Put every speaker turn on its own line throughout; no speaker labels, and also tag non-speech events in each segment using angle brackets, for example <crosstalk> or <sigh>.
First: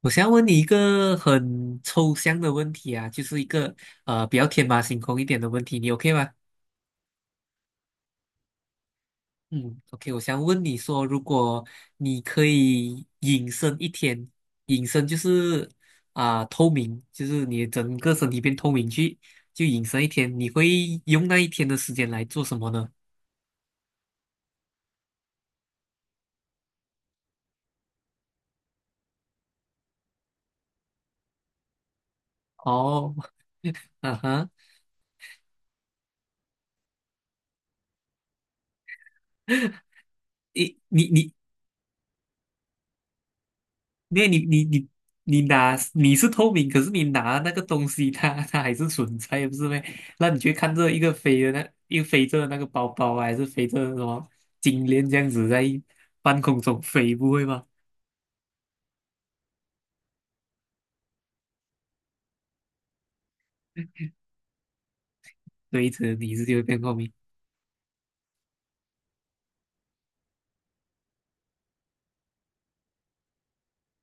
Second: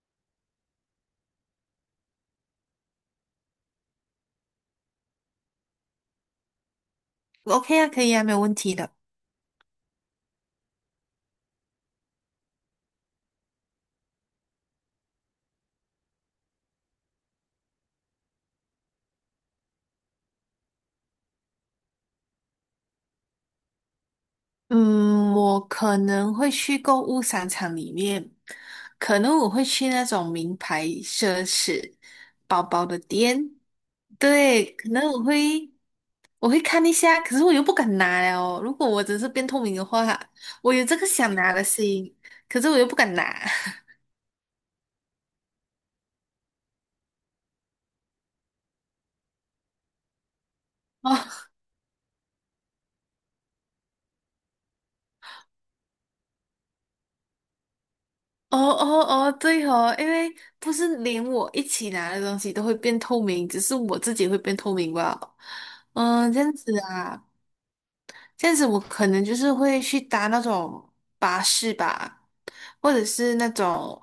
我想要问你一个很抽象的问题啊，就是一个比较天马行空一点的问题，你 OK 吗？
OK 啊，可以啊，没有问题的。
嗯，OK，我想问你说，如果你可以隐身一天，隐身就是透明，就是你整个身体变透明去，就隐身一天，你会用那一天的时间来做什么呢？
嗯，我可能会去购物商场里面，可能我会去那种名牌奢侈包包的
哦，
店，
<laughs> 啊哈，
对，可能我会看一下，可是我又不敢拿了哦。如果我只是变透明的话，
<laughs>
我
你
有这个
你你
想拿的心，可是我又不敢拿。
因为你是透明，可是你拿那个东西它还是存在，不是咩？那你去看这一
<laughs>
个飞
哦
的那一个飞着的那个包包啊还是飞着的什么金链这样子在半空中飞，不会吗？
哦哦哦，对哦，因为不是连我一起拿的东西都会变透明，只是我自己会变透明吧。
对着
嗯，
你
这
是
样
就会
子
变透明。
啊。这样子我可能就是会去搭那种巴士吧，或者是那种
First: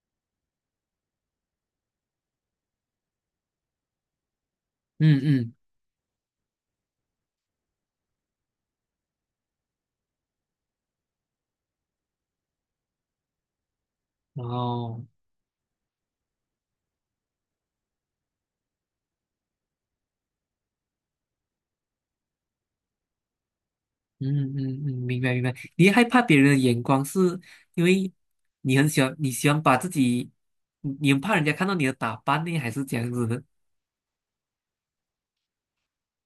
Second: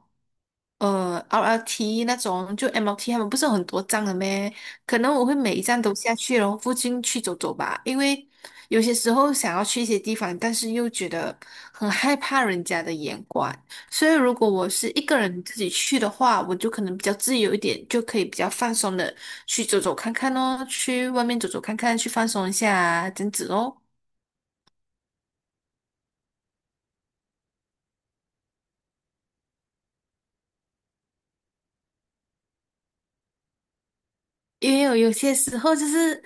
RLT 那种，就 MLT 他们不是有很多站的咩？可能我会
嗯
每一站都下去，然后附近去走走吧，因为有些时候想要去一些地方，但是又觉得很害怕人家的眼光，所以如
嗯，
果我是一
哦，
个人自己去的话，我就可能比较自由一点，就可以比较放松的去走走看看哦，去外面走走看看，去放松一下啊，这样子哦。
嗯嗯嗯，明白明白。你害怕别人的眼光，是因为你喜欢把自己，你很怕人家看到你的打扮呢，还是这样子的？
也有些时候就是，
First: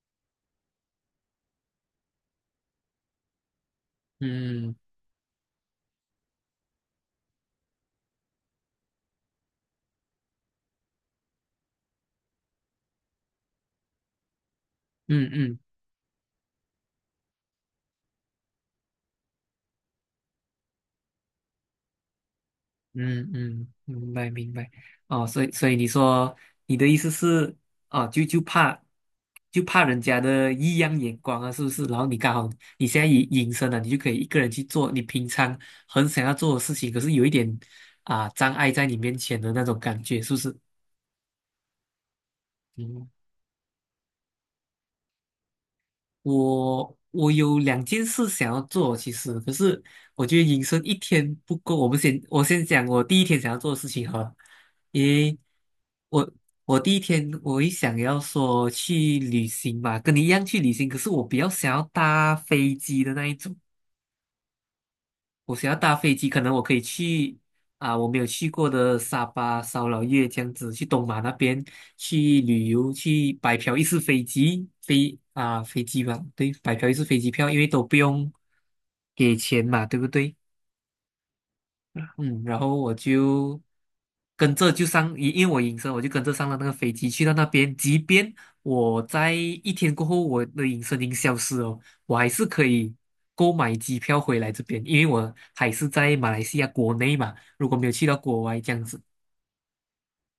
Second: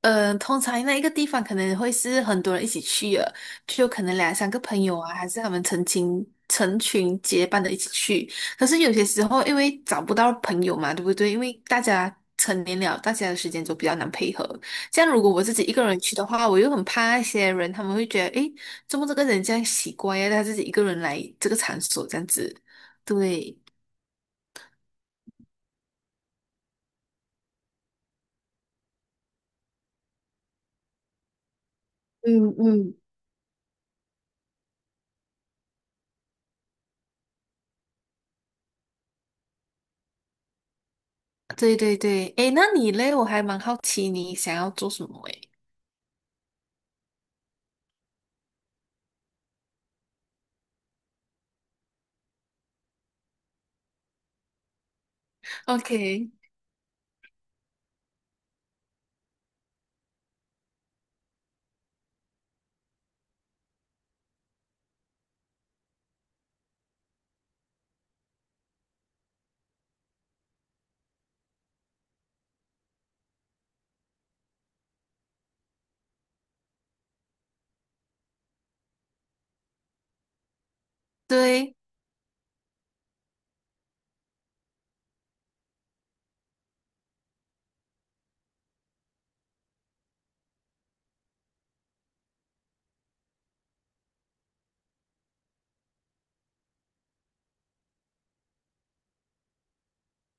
通常那一个地方可能会是很多人一起去的，就可能两三个
嗯
朋友啊，还是他们成群成群结伴的一起去。可是有些时候，因为找不到朋友嘛，对不对？因为大家成年了，大家的时间就比较难配合。像如
嗯
果我自
嗯。
己一个人去的话，我又很怕那些人，他们会觉得，诶，怎么这个人这样奇怪呀？他自己一个人来这个场所这样子，
嗯
对。
嗯，明白明白。哦，所以你的意思是，哦，就怕人家的异样眼光啊，是不是？然后你刚好
嗯
你
嗯，
现在隐身了，你就可以一个人去做你平常很想要做的事情，可是有一点障碍在你面前的那种感觉，是不是？
对对对，诶，那你
嗯。
嘞？我还蛮好奇你想要做什么诶。
我有两件事想要做，其实可是我觉得隐身一天不够。我先讲我第一天想要做的事情哈，因为
OK，
我我第一天我也想要说去旅行嘛，跟你一样去旅行，可是我比较想要搭飞机的那一种。我想要搭飞机，可能我可以去啊，我没有去过的沙巴、烧老越这样子，去东马那边去旅游，去白嫖一次飞机吧，对，白嫖一次飞机票，因为都不用给钱嘛，对不对？
对，
嗯，然后我就跟着就上，因为我隐身，我就跟着上了那个飞机去到那边。即便我在一天过后，我的隐身已经消失哦，我还是可以购买机票回来这边，因为我还是在马来西亚国内嘛。如果没有去到国外这样子，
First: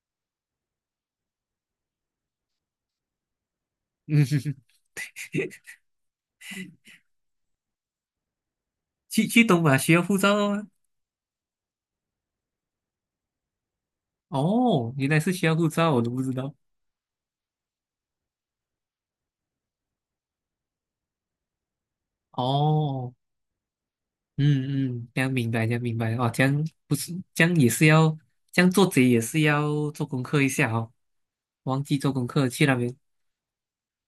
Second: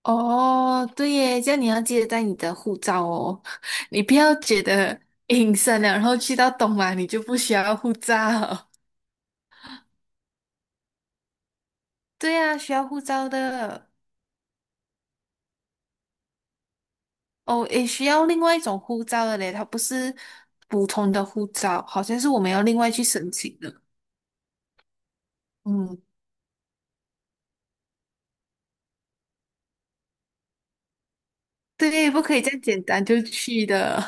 哦，对耶，这样你要记得带你的护照哦，<laughs> 你不
嗯，
要
<laughs>
觉得隐身了，然后去到东马你就不需要护照。
去东马需要护照哦。
<laughs> 对啊，需要护照的。
哦，原来是需要护照，我都不知道。
哦，也需要另外一种护照的嘞，它不是普通的护照，好像是我们要另外去
哦，
申请的。
嗯嗯，这样明白，这样明
嗯，
白哦，这样不是，这样也是要，这样做贼也是要做功课一下哦，忘记
对，
做
不
功
可以
课
这样
去那
简
边，
单就去的。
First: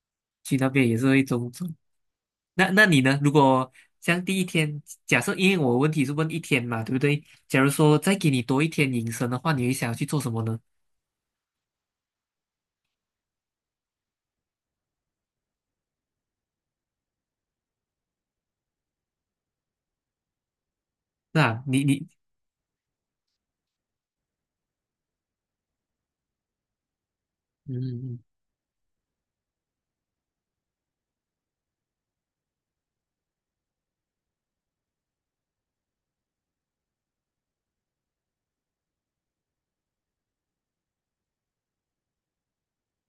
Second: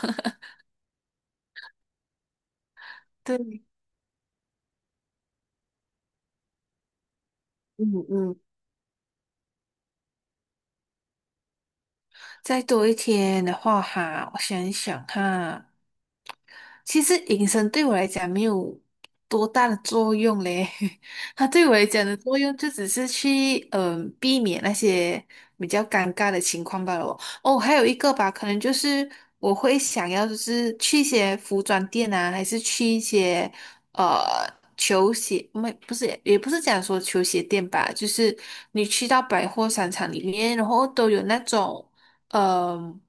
去那边也是会中。那你呢？
<laughs>
如
对，
果像第一天，假设因为我问题是问一天嘛，对不对？假如
嗯
说再给
嗯。
你多一天隐身的话，你会想要去做什么呢？
再多一天的话哈，我想一想哈，其实隐身对我来讲没有多大的作用嘞，<laughs> 它
那
对我
你
来讲
你
的作用就只是去避免那些比较尴尬的情况罢了哦。哦，还有一个
嗯
吧，可能就是我会想要就是去一些服装店啊，还是去一些呃。球鞋没不是也不是讲说球鞋店吧，就是你去到百货商场里面，然后都有那种。嗯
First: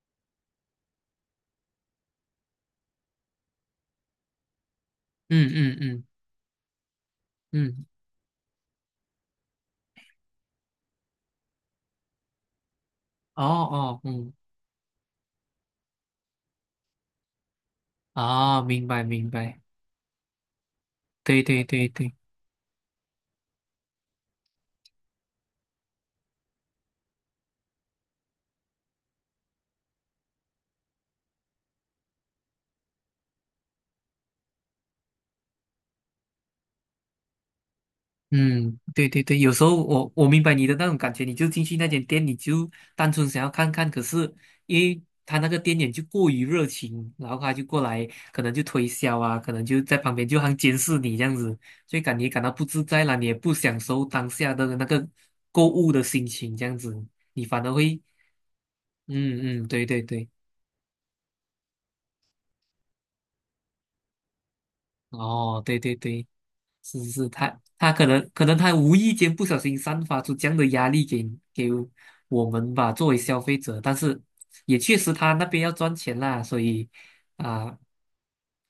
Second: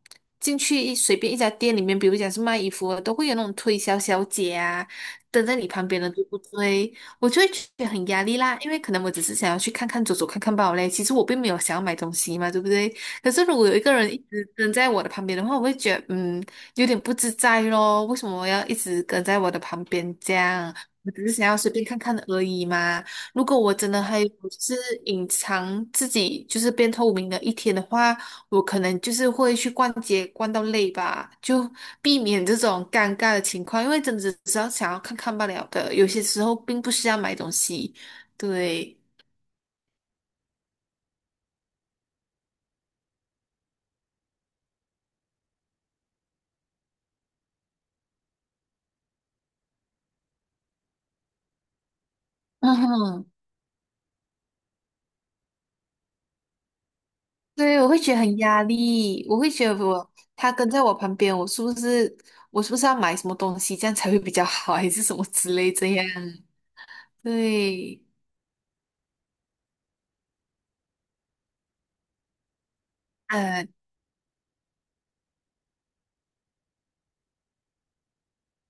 进去随便一家店里面，比如讲是卖衣服的，都会有那种推销小姐啊，蹲
嗯
在你
嗯嗯
旁边
嗯
的，对不对？我就会觉
嗯，
得
嗯
很压力啦，因为可能我只是想要去看看、走走看看罢了嘞。其实我并没有想要买东西嘛，对不对？可
哦
是如果有一个
哦
人一
嗯，
直跟在我的旁边的话，我会觉得有点不自在咯。为什么我
哦，
要一
明白
直跟
明
在我的
白，
旁边这样？我只是
对
想要
对
随便
对
看
对。
看而已嘛。如果我真的还有就是隐藏自己就是变透明的一天的话，我可能就是会去逛街逛到累吧，就避免这种尴尬的情况，因为真的只是要想要看看罢了的，有些时候并不是要买东西。
嗯，
对，
对对对，有时候我明白你的那种感觉，你就进去那间店，你就单纯想要看看，可是因为他那个店员就过于热情，然后他就过来，可能就推销啊，可能就在旁边就好像监视你这样子，所以感到不
嗯
自在啦，你
哼，
也不享受当下的那个购物的心情，这样子，你反而
对，我
会，
会觉得很压力，我会
嗯
觉
嗯，
得
对对
我
对，
他跟在我旁边，我是不是要买什么东西，这样才会比较好，还是什么之
哦，
类
对对
这样？
对。是是是，他
对，
可能他无意间不小心散发出这样的压力给给我们吧，作为消费
呃，
者，但是也确实他那边要赚钱啦，啊、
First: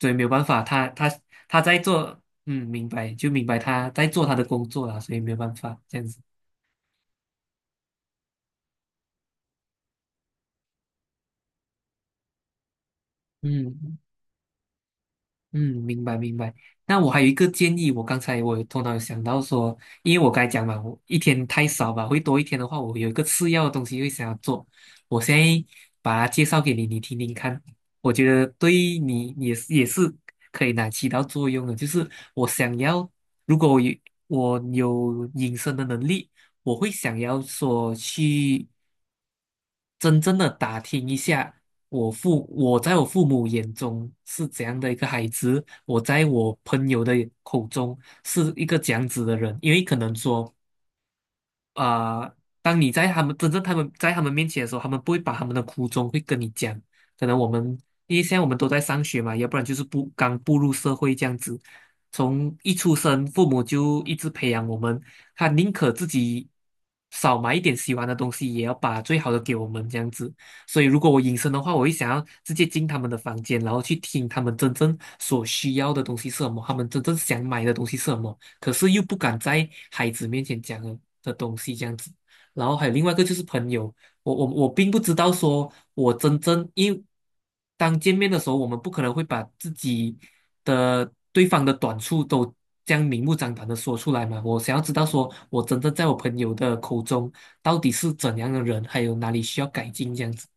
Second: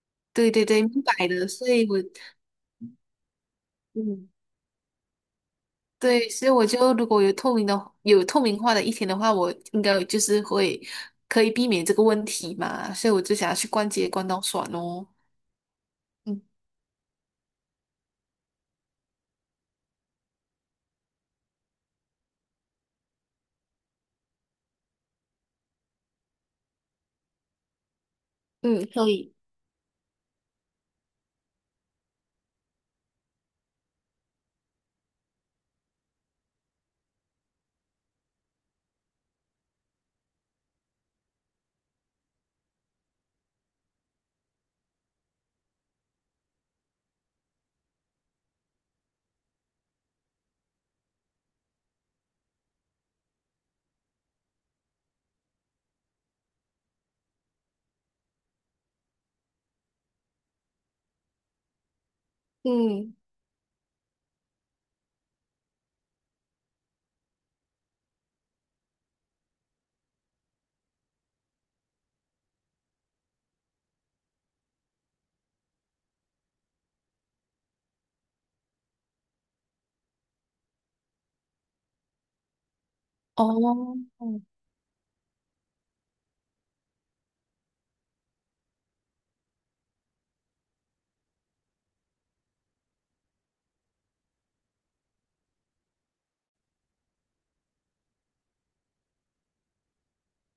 所以没有办
对
法，
对对，
他
明
他
白的，
他
所
在
以我。
做，嗯，明白就明白他在做
嗯。
他的工作啦，所以没有办法这样子，
对，所以我就如果有透明化的一天的话，我应该就是会可以避免这个问题嘛，所以我就想要去逛
嗯，
街逛到爽哦。
嗯，明白明
嗯，
白。那我还有一个建议，我刚才我有头脑有想到说，因为我刚才讲嘛，我一天太少吧，会多一天的话，我有一个次要的东西会想要做。我现在把它介绍给你，你听听看，我觉得
嗯，
对
可以，
你也是可以拿起到作用的。就是我想要，如果我有隐身的能力，我会想要说去。真正的打听一下，我在我父母眼中是怎样的一个孩子，我在我朋友的口中是一个怎样子的人，因为可能说啊、呃当你在他们真正他们在他们面前的时候，他们不会把他们的苦衷会跟你讲。可能我们因为现在我们都在上学嘛，要不然就是不刚步入社会这样子，从一出
嗯，
生父母就一直培养我们，他宁可自己少买一点喜欢的东西，也要把最好的给我们这样子。所以如果我隐身的话，我会想要直接进他们的房间，然后去听他们真正所需要的东西是什么，他们真正想买的东西是什么。可是又不敢在孩子面前讲的东西这样子。然后还有另外一个就是朋友，
哦，
我
嗯。
我我并不知道说我真正因为当见面的时候，我们不可能会把自己的对方的短处都这样明目张胆的说出来嘛。我想要知道说我真正在我朋友的口中到底是怎样的人，还有哪里需要改进这样子。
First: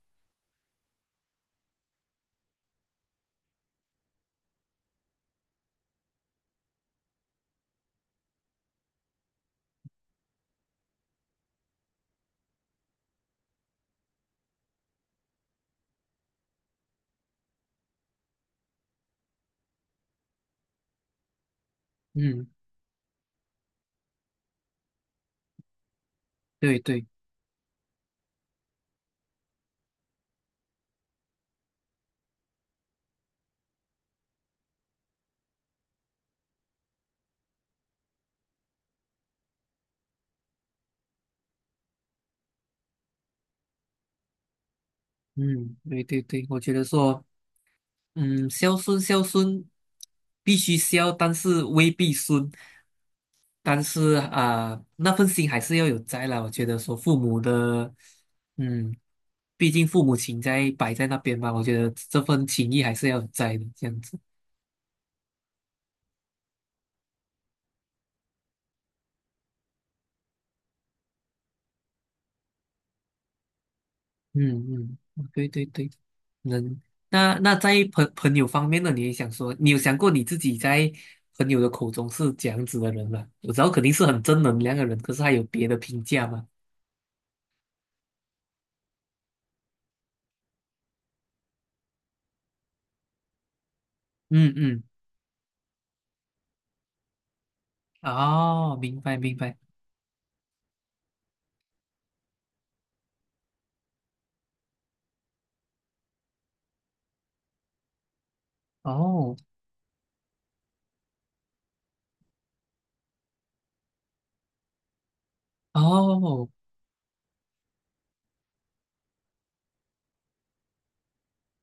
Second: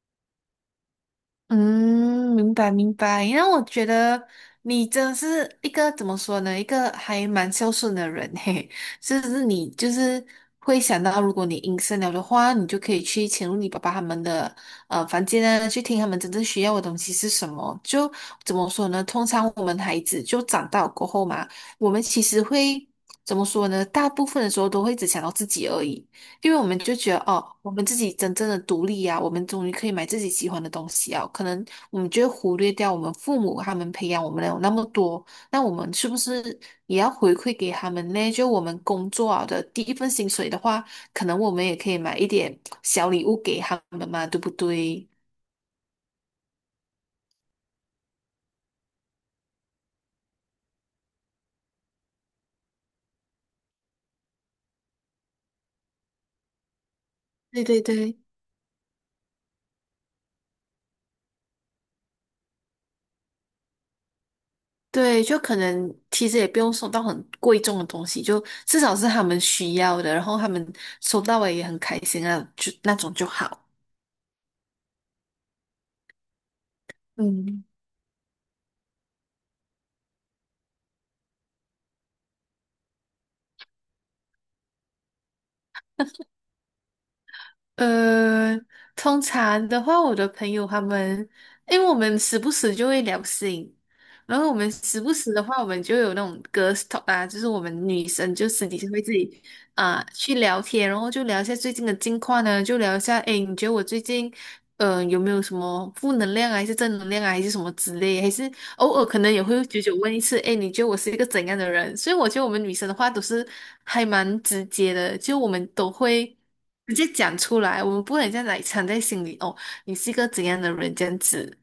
嗯，明白明白。因为我觉得你真的是一个怎么说呢？一个还蛮孝顺的人嘿。是不是你就是会想到，如果你隐身了的话，你就可以去潜入你爸爸他们的房间啊，去听他们真正需要的东西是什么。就怎么说呢？通常我们孩子就长大过后嘛，我们其实
嗯，
会怎么说呢？大部分的时候都会只想到自己而已。因为我们
对
就
对，
觉得哦，我们自己真正的独立呀、我们终于可以买自己喜欢的东西啊。可能我们就会忽略掉我们父母他们培养我们的有那么多，那我们是不是也要回馈给他们呢？就我们工作啊的第一份薪水的话，可能我们也可以买一点小礼物给他们嘛，对不对？
嗯，对对对，我觉得说。嗯，孝顺孝顺，必须孝，但是未必顺。但是那份心还是要有在啦。我觉得说父母
对对
的，
对
嗯，毕竟父母情在摆在那边嘛，我觉得这份情谊还是要有在的，这样子。
对，就可能其实也不用送到很贵重的东西，就至少是他们需要的，然后他们收到了也很开心啊，就那种就好。
嗯嗯，对对对，能。那
嗯。
在朋友方面呢，你也想说，你有想过你自己在朋友的口中是怎样子的人吗？我知道肯定是很正能量的人，可是还有别的评价吗？
呃，通常的话，我的朋友他们，因为我们时不时就会聊性，然后
嗯
我们
嗯。
时不时的话，我们就有那种 GIRST 啊，就是我们女生就私
哦，
底下
明
会自
白明
己
白，
啊、去聊天，然后就聊一下最近的近况呢，就聊一下，诶，你觉得我最近有没有什么负能量啊，还是正能量啊，还是什么之类，还是偶尔可能
哦
也会久久问一次，哎，你觉得我是一个怎样的人？所以我觉得我们女生的话都是还蛮直接的，就我们都会
哦
直接讲出来，我们不会这样来藏在心里哦，你是一个怎样的人这样子，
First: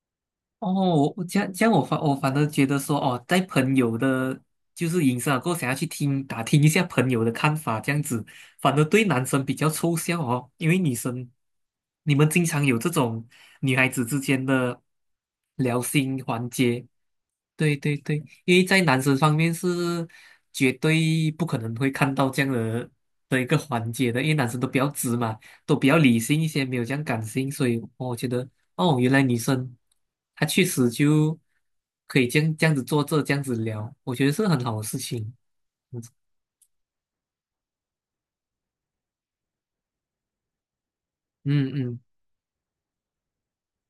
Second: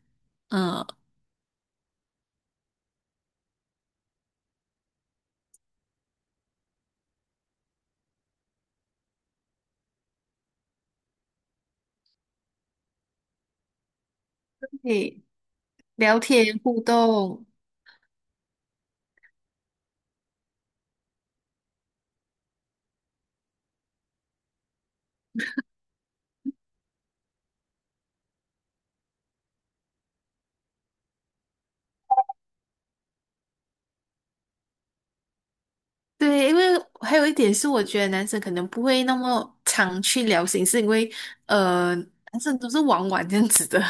哦，
嗯，
我这样我反而觉得说，哦，在朋友的，就是影响过后想要去打听一下朋友的看法，这样子，反而对男生比较抽象哦，因为女生你们经常有这种女孩子之间的
对，
聊
聊
心环
天互
节，
动，
对对对，因为在男生方面是绝对不可能会看到这样的一个环节的，因为男生都比较直嘛，都比较理性一些，没有这样感性，所以我觉得哦，原来女生她确实就可以这样子这样子聊，我觉得是很好的事情。
对，因为还有一点是，我觉得男生可能不会那么常去聊心事，因为
嗯嗯，
男生都是玩玩这样子的，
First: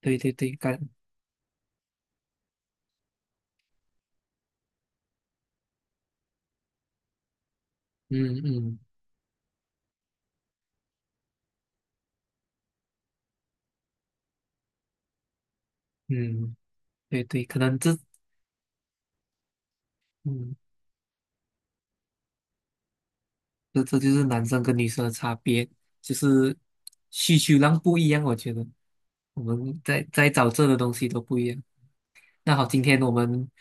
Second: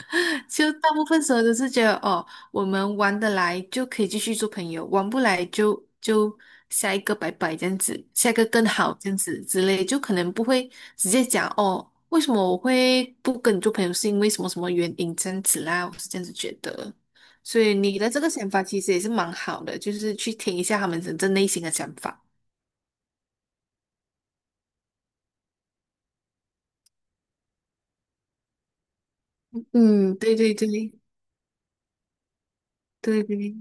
对对 对，
就大部分时候都是觉得哦，我们玩得来就可以继续做朋友，玩不来就下一个拜拜这样子，下一
嗯
个更
嗯
好这样子之类，就可能不会直接讲哦，为什么我会不跟你做朋友，是因为什么什么原因这样子啦，我是这样子觉
嗯，
得。
对对，可
所以
能这嗯。
你的这个想法其实也是蛮好的，就是去
嗯
听一下他们真正内心的想法。
这就是男生跟女生的差别，就是需求量不一样。我觉得我们在
嗯，
在
对
找
对
这的东
对
西都不一样。那好，今天我
对
们
对，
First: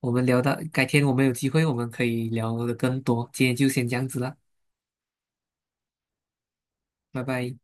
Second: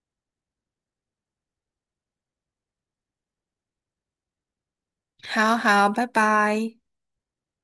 我们聊到，改天我们有机会我们可以聊的更多。今天就先这样子了，
好好，拜拜。
拜拜。